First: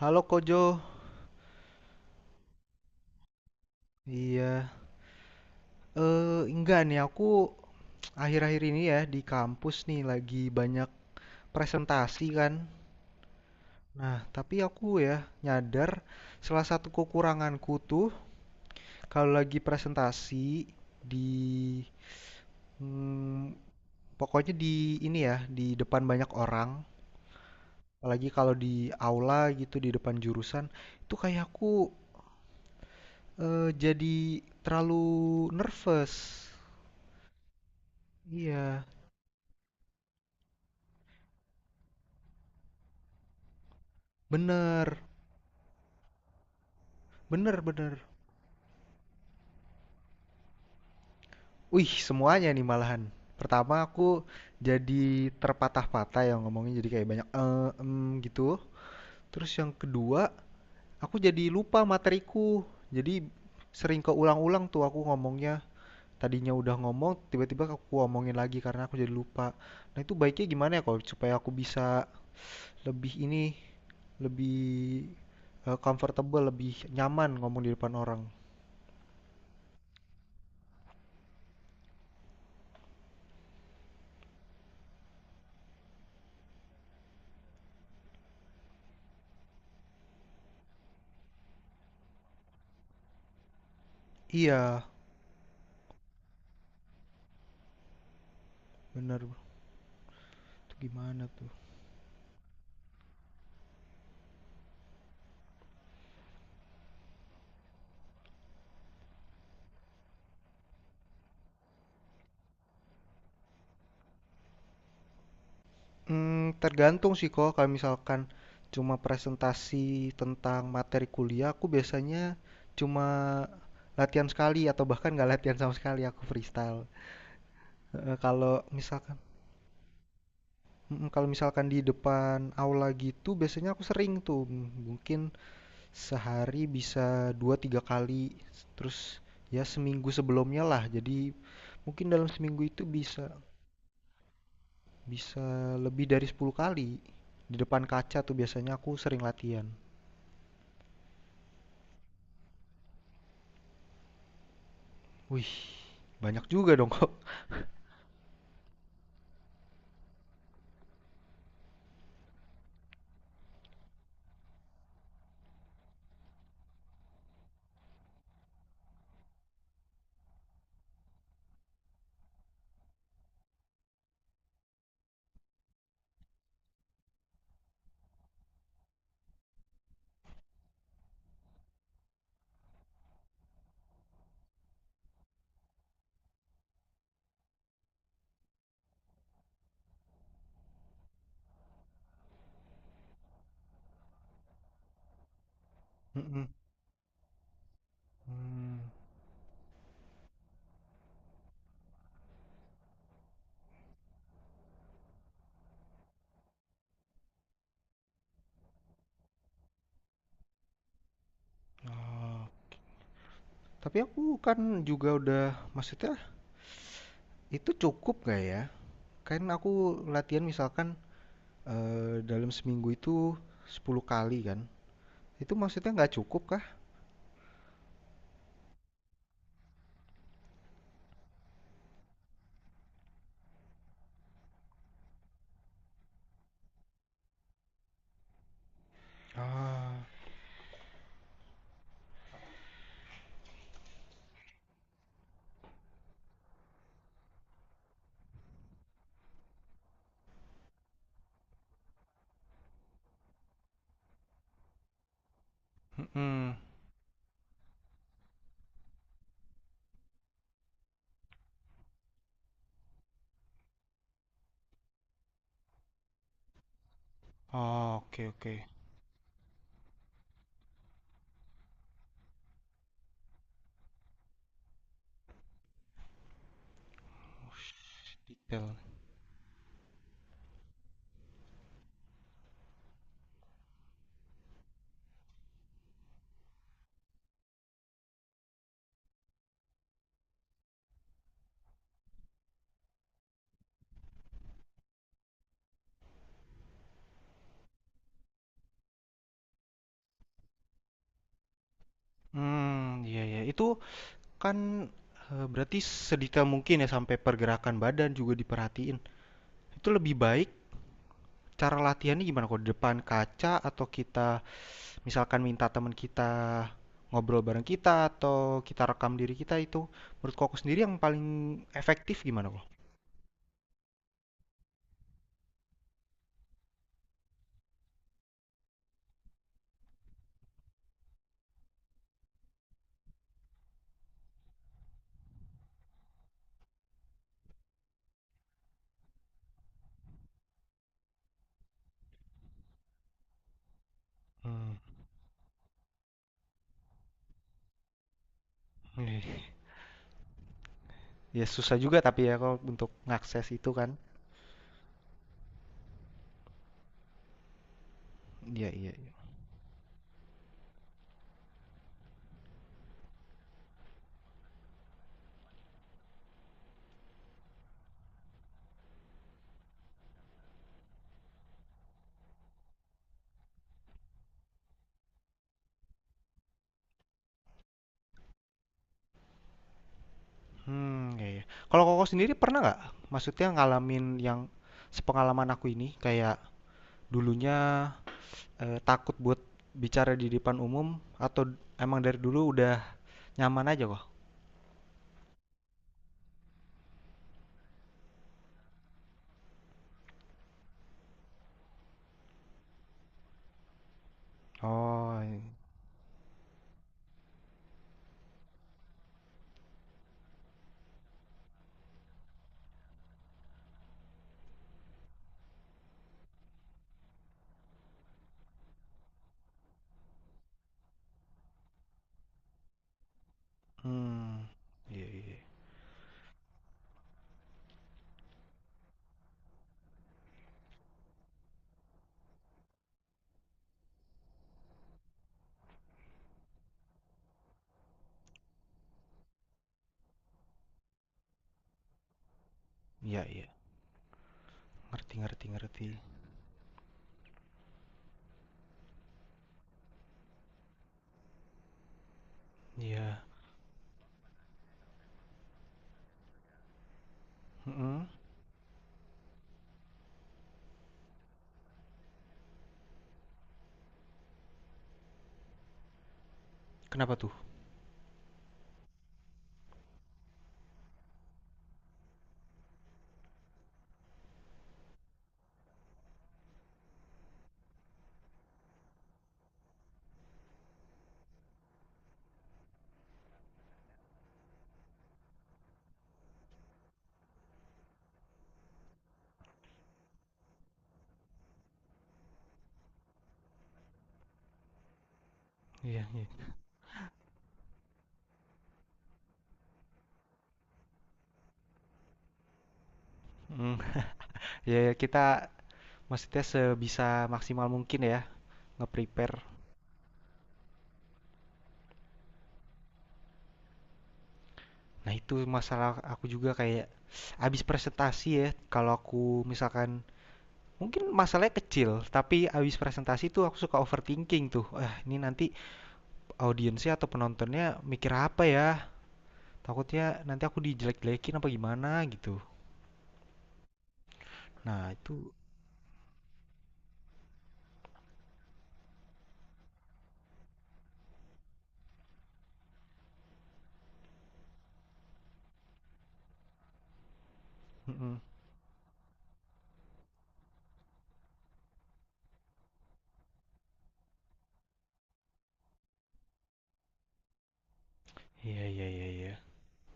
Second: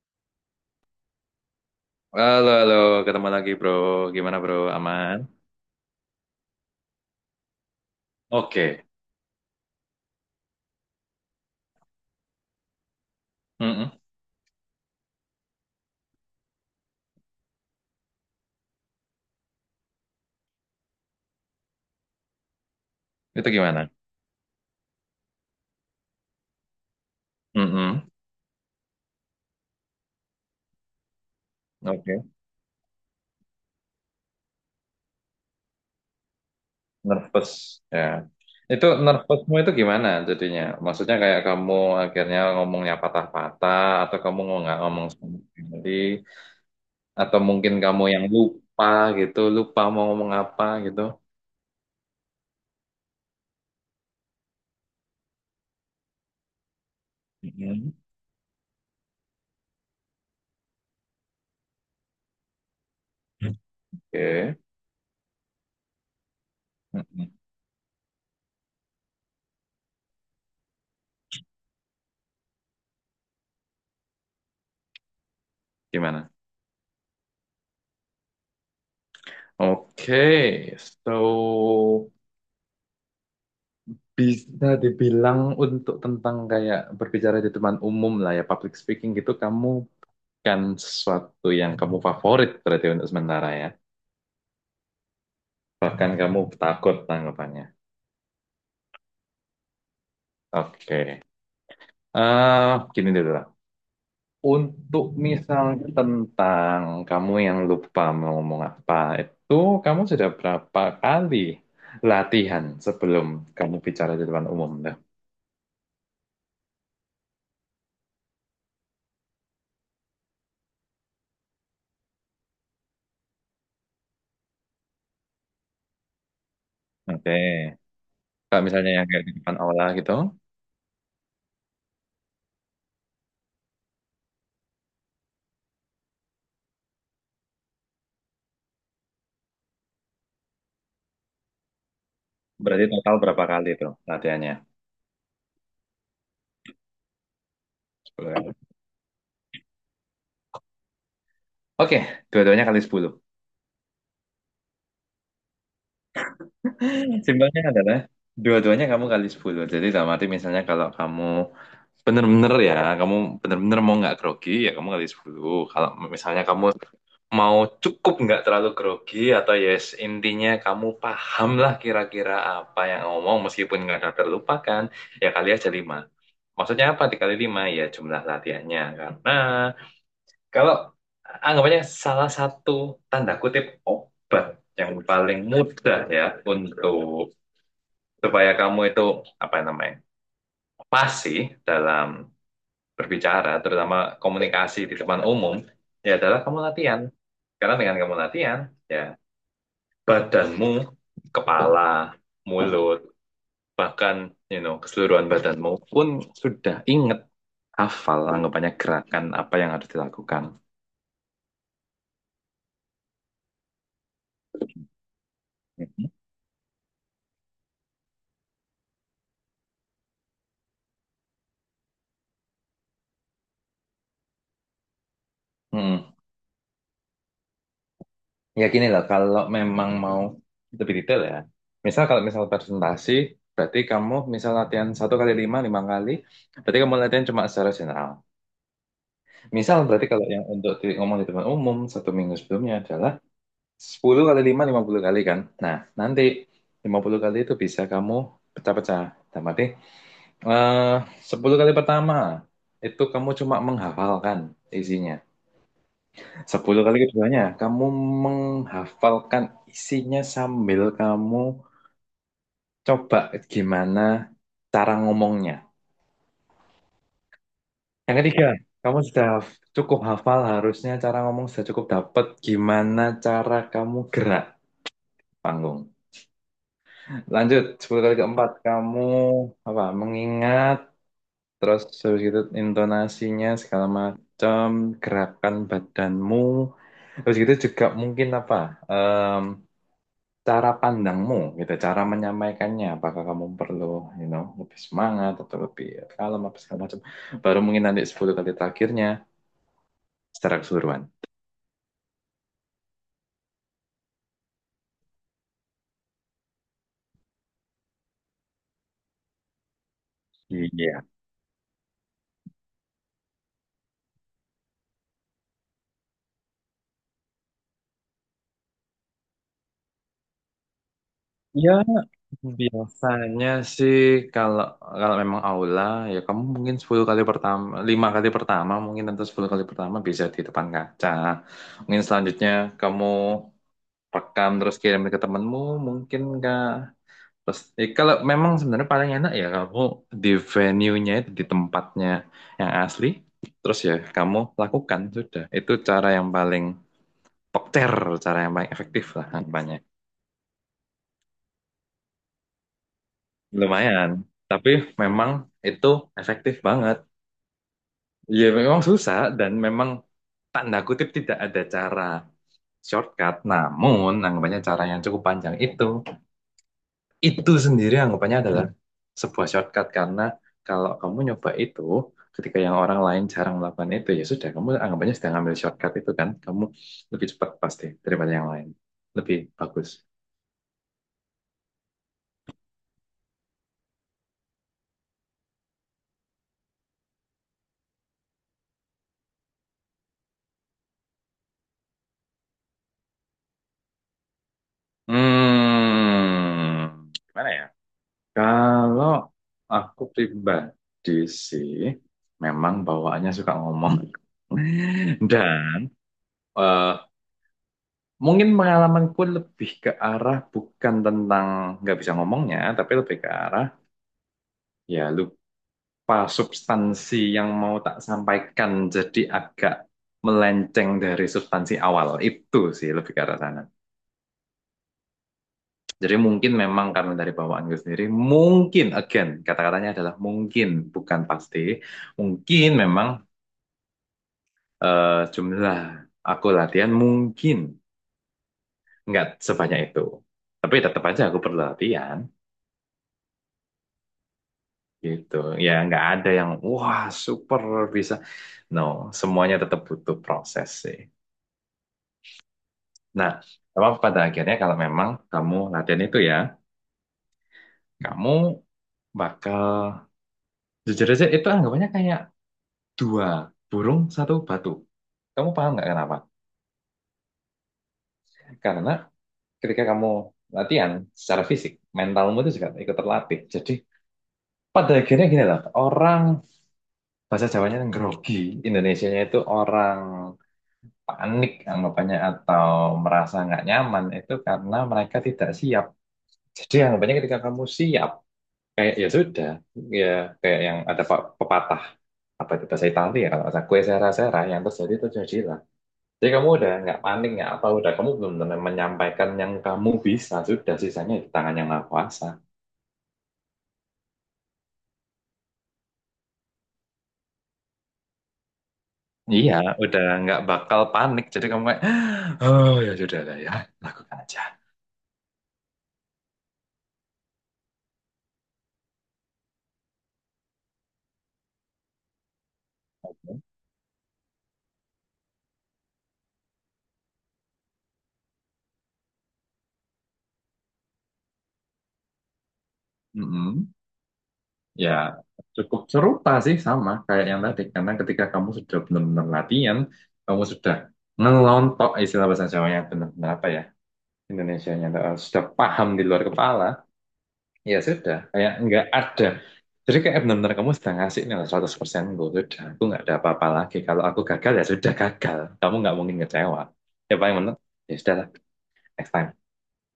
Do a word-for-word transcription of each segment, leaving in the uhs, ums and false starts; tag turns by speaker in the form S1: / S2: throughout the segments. S1: Halo Kojo,
S2: Halo, halo, ketemu lagi bro. Gimana bro?
S1: iya.
S2: Aman?
S1: Eh, enggak nih, aku akhir-akhir ini
S2: Oke.
S1: ya di kampus nih lagi banyak presentasi kan.
S2: Mm-mm.
S1: Nah, tapi aku ya nyadar salah satu kekuranganku tuh kalau lagi presentasi di
S2: Itu
S1: hmm,
S2: gimana?
S1: pokoknya di ini ya, di depan banyak orang,
S2: Mm-mm.
S1: apalagi kalau di aula gitu di depan jurusan, itu kayak aku
S2: Oke.
S1: eh, jadi terlalu nervous.
S2: Nervous. Ya.
S1: Iya,
S2: Itu nervousmu itu gimana jadinya? Maksudnya kayak kamu akhirnya ngomongnya patah-patah, atau kamu nggak
S1: bener,
S2: ngomong sama sekali, atau
S1: bener,
S2: mungkin
S1: bener.
S2: kamu yang lupa gitu, lupa mau ngomong apa gitu.
S1: Wih, semuanya nih malahan. Pertama aku jadi terpatah-patah yang ngomongnya jadi kayak banyak eh
S2: Mm-mm.
S1: em gitu. Terus yang kedua, aku jadi lupa materiku. Jadi sering
S2: Oke.
S1: keulang-ulang tuh aku ngomongnya. Tadinya udah ngomong,
S2: Mm-mm.
S1: tiba-tiba aku ngomongin lagi karena aku jadi lupa. Nah, itu baiknya gimana ya kalau supaya aku bisa lebih ini, lebih eh,
S2: Gimana?
S1: comfortable, lebih nyaman ngomong di depan orang.
S2: Oke, so bisa dibilang untuk tentang kayak berbicara di depan umum lah ya, public speaking gitu, kamu kan sesuatu yang kamu favorit berarti untuk sementara ya.
S1: Iya,
S2: Bahkan kamu takut tanggapannya.
S1: bener. Itu
S2: Oke.
S1: gimana tuh?
S2: eh Gini dulu lah. Untuk misalnya tentang kamu yang lupa mau ngomong apa, itu kamu sudah berapa kali latihan sebelum kamu bicara di depan umum? Tuh?
S1: Mmm, tergantung sih kok kalau misalkan cuma presentasi tentang materi kuliah, aku biasanya cuma latihan sekali atau bahkan nggak latihan sama sekali, aku freestyle.
S2: Oke.
S1: Heeh.
S2: Kalau
S1: kalau
S2: misalnya yang
S1: misalkan
S2: kayak di depan aula gitu.
S1: mhm, kalau misalkan di depan aula gitu biasanya aku sering tuh, m- mungkin sehari bisa dua tiga kali, terus ya seminggu sebelumnya lah, jadi mungkin dalam seminggu itu
S2: Berarti total
S1: bisa
S2: berapa kali tuh latihannya?
S1: bisa lebih dari sepuluh kali. Di depan kaca
S2: sepuluh
S1: tuh
S2: kali.
S1: biasanya aku sering latihan.
S2: Oke, dua-duanya kali sepuluh.
S1: Wih, banyak juga dong kok.
S2: Simpelnya adalah dua-duanya kamu kali sepuluh. Jadi dalam arti misalnya kalau kamu bener-bener ya, kamu bener-bener mau nggak grogi, ya kamu kali sepuluh. Kalau misalnya kamu mau cukup nggak terlalu grogi atau yes intinya kamu paham lah kira-kira apa yang ngomong meskipun nggak ada terlupakan, ya kali aja lima. Maksudnya apa dikali lima? Ya, jumlah latihannya. Karena kalau anggapannya salah satu tanda kutip obat yang paling mudah ya untuk supaya kamu itu apa namanya pasti dalam berbicara, terutama komunikasi di depan umum, ya adalah
S1: Mm-mm.
S2: kamu latihan. Karena dengan kamu latihan,
S1: Hmm,
S2: ya badanmu, kepala, mulut, bahkan you know keseluruhan badanmu pun sudah inget hafal anggapannya gerakan apa yang harus dilakukan.
S1: ah, tapi aku kan juga udah, maksudnya itu cukup gak ya? Kan aku latihan misalkan eh, dalam seminggu itu sepuluh kali kan. Itu maksudnya
S2: Hmm.
S1: nggak cukup kah?
S2: Ya gini loh, kalau memang mau lebih detail ya. Misal kalau misal presentasi, berarti kamu misal latihan satu kali lima, lima kali, berarti kamu latihan cuma secara general. Misal
S1: Ah,
S2: berarti kalau yang untuk di, ngomong di depan umum satu minggu sebelumnya adalah sepuluh kali lima, lima puluh kali kan. Nah, nanti lima puluh kali itu bisa kamu pecah-pecah. Dalam arti, eh, sepuluh kali pertama itu kamu cuma menghafalkan isinya.
S1: mm-mm.
S2: Sepuluh kali keduanya, kamu menghafalkan isinya sambil kamu coba gimana cara ngomongnya.
S1: Oh,
S2: Yang
S1: oke
S2: ketiga,
S1: oke.
S2: kamu sudah haf- cukup hafal harusnya cara ngomong sudah cukup dapat gimana cara kamu gerak panggung. Lanjut, sepuluh kali keempat,
S1: Detail.
S2: kamu apa mengingat terus terus gitu intonasinya segala macam gerakan badanmu. Terus gitu juga mungkin apa? Cara pandangmu gitu, cara menyampaikannya, apakah kamu perlu, you know, lebih semangat atau lebih kalem apa segala macam. Baru mungkin nanti sepuluh kali terakhirnya secara keseluruhan.
S1: Hmm, iya ya. Itu kan eh, berarti sedetail mungkin ya sampai pergerakan badan juga diperhatiin. Itu lebih baik
S2: Iya.
S1: cara latihannya gimana kok? Depan kaca atau kita misalkan minta teman kita ngobrol bareng kita atau kita rekam diri kita itu menurut koko sendiri yang paling
S2: Ya,
S1: efektif gimana kok?
S2: biasanya sih kalau kalau memang aula ya kamu mungkin sepuluh kali pertama, lima kali pertama mungkin atau sepuluh kali pertama bisa di depan kaca. Mungkin selanjutnya kamu rekam terus kirim ke temanmu, mungkin enggak. Terus, eh, kalau memang sebenarnya paling enak ya kamu di venue-nya itu di tempatnya yang asli, terus ya kamu
S1: Hmm.
S2: lakukan sudah. Itu cara yang paling pokter, cara yang paling efektif lah harapannya.
S1: Ya susah juga tapi ya kok untuk ngakses itu kan.
S2: Lumayan, tapi memang itu efektif banget. Ya
S1: Iya
S2: memang
S1: iya. Iya.
S2: susah dan memang tanda kutip tidak ada cara shortcut, namun anggapannya cara yang cukup panjang itu itu sendiri anggapannya adalah sebuah shortcut karena kalau kamu nyoba itu ketika yang orang lain jarang melakukan itu ya sudah kamu anggapannya sedang ambil shortcut itu kan kamu lebih cepat pasti daripada yang lain lebih bagus.
S1: Hmm, iya, iya. Kalau koko sendiri pernah nggak? Maksudnya ngalamin yang sepengalaman aku ini kayak dulunya eh, takut buat bicara di depan umum atau emang dari dulu udah nyaman aja kok?
S2: Hmm gimana ya, kalau aku pribadi sih memang bawaannya suka ngomong
S1: Oh, iya.
S2: dan eh, mungkin pengalamanku lebih ke arah bukan tentang nggak bisa ngomongnya tapi lebih ke arah. Ya, lupa substansi yang mau tak sampaikan jadi agak melenceng dari substansi awal. Itu sih lebih ke arah sana.
S1: Hmm, iya iya.
S2: Jadi mungkin memang karena dari bawaanku sendiri, mungkin, again, kata-katanya adalah mungkin, bukan pasti. Mungkin memang eh, jumlah aku latihan mungkin nggak sebanyak itu. Tapi tetap aja aku perlu latihan,
S1: Iya iya. Ngerti
S2: gitu.
S1: ngerti
S2: Ya
S1: ngerti.
S2: nggak ada yang, wah super bisa. No, semuanya tetap butuh proses sih.
S1: Iya.
S2: Nah, apa pada akhirnya kalau memang kamu latihan itu ya,
S1: Mhm.
S2: kamu bakal jujur aja itu anggapannya kayak dua burung satu batu. Kamu paham nggak kenapa?
S1: Kenapa tuh?
S2: Karena ketika kamu latihan secara fisik, mentalmu itu juga ikut terlatih. Jadi pada akhirnya gini lah, orang bahasa Jawanya yang grogi, Indonesianya itu orang panik anggapannya atau merasa nggak nyaman itu karena mereka tidak siap. Jadi anggapannya ketika kamu siap, kayak ya sudah, ya kayak yang ada pe- pepatah apa itu bahasa Italia ya kalau nggak kue sera-sera yang terjadi itu jadilah.
S1: Iya
S2: Jadi
S1: iya.
S2: kamu udah nggak panik nggak apa udah kamu belum menyampaikan yang kamu bisa sudah sisanya di tangan yang maha kuasa.
S1: Mhm. Iya iya, kita maksudnya sebisa maksimal mungkin ya nge-prepare.
S2: Iya, udah nggak bakal panik. Jadi kamu kayak, oh ya sudah lah ya, lakukan aja.
S1: Nah itu masalah aku juga kayak abis presentasi ya kalau aku misalkan mungkin masalahnya kecil tapi abis presentasi tuh aku suka overthinking tuh. Ah, ini nanti audiensnya atau penontonnya mikir apa ya? Takutnya nanti aku dijelek-jelekin apa gimana gitu.
S2: Mm-mm. Ya,
S1: Nah itu.
S2: cukup serupa sih sama kayak yang tadi. Karena ketika kamu sudah benar-benar latihan, kamu sudah ngelontok istilah bahasa Jawanya benar-benar apa ya? Indonesianya eh, sudah paham di luar kepala, ya
S1: Mhm.
S2: sudah, kayak nggak ada. Jadi kayak benar-benar kamu sudah ngasih nih seratus persen gue, sudah, aku nggak ada apa-apa lagi. Kalau aku gagal ya sudah gagal, kamu nggak mungkin kecewa. Ya paling benar, ya sudah lah,
S1: Iya iya iya
S2: next time.
S1: iya.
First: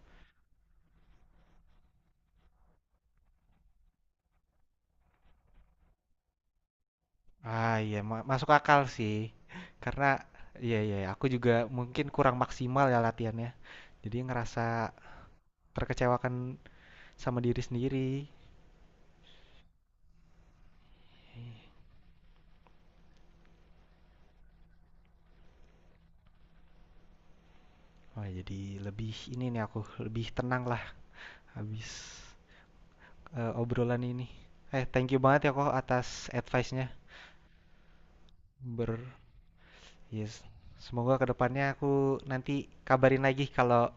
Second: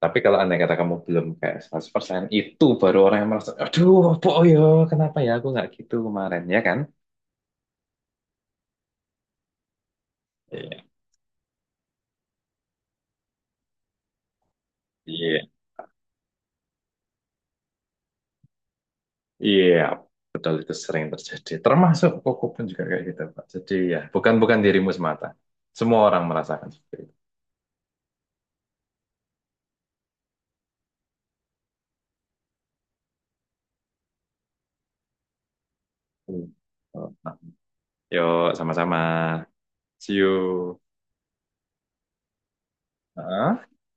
S2: Tapi kalau andai kata kamu belum kayak seratus persen, itu baru orang yang merasa, aduh, boyo, kenapa ya aku nggak gitu kemarin, ya kan?
S1: Ah, iya, ma masuk akal sih. Karena, iya
S2: Iya.
S1: iya, aku juga mungkin kurang maksimal ya latihannya. Jadi ngerasa
S2: Iya.
S1: terkecewakan sama diri sendiri.
S2: Iya, betul itu sering terjadi. Termasuk koko pun juga kayak gitu, Pak. Jadi ya, bukan bukan dirimu semata. Semua orang merasakan seperti itu.
S1: Wah, jadi lebih ini nih aku lebih tenang lah habis eh, obrolan ini. Eh, thank you banget ya kok atas
S2: Hmm.
S1: advice-nya.
S2: Oh, nah, yuk sama-sama.
S1: Ber
S2: See
S1: yes.
S2: you.
S1: Semoga kedepannya aku nanti kabarin lagi
S2: Hah?
S1: kalau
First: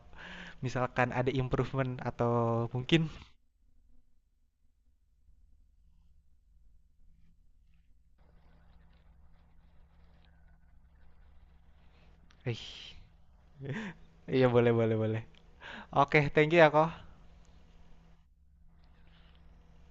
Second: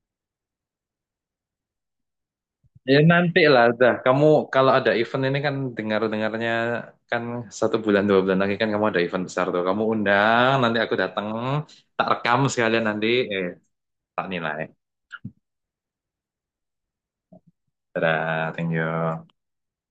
S1: misalkan ada improvement atau
S2: Ya
S1: mungkin
S2: nanti lah, dah. Kamu kalau ada event ini kan dengar-dengarnya kan satu bulan dua bulan lagi kan kamu ada event besar tuh. Kamu undang, nanti aku datang, tak rekam
S1: eh
S2: sekalian nanti, eh tak
S1: iya
S2: nilai.
S1: boleh boleh boleh. Oke, thank you ya kok.
S2: Dadah, thank you.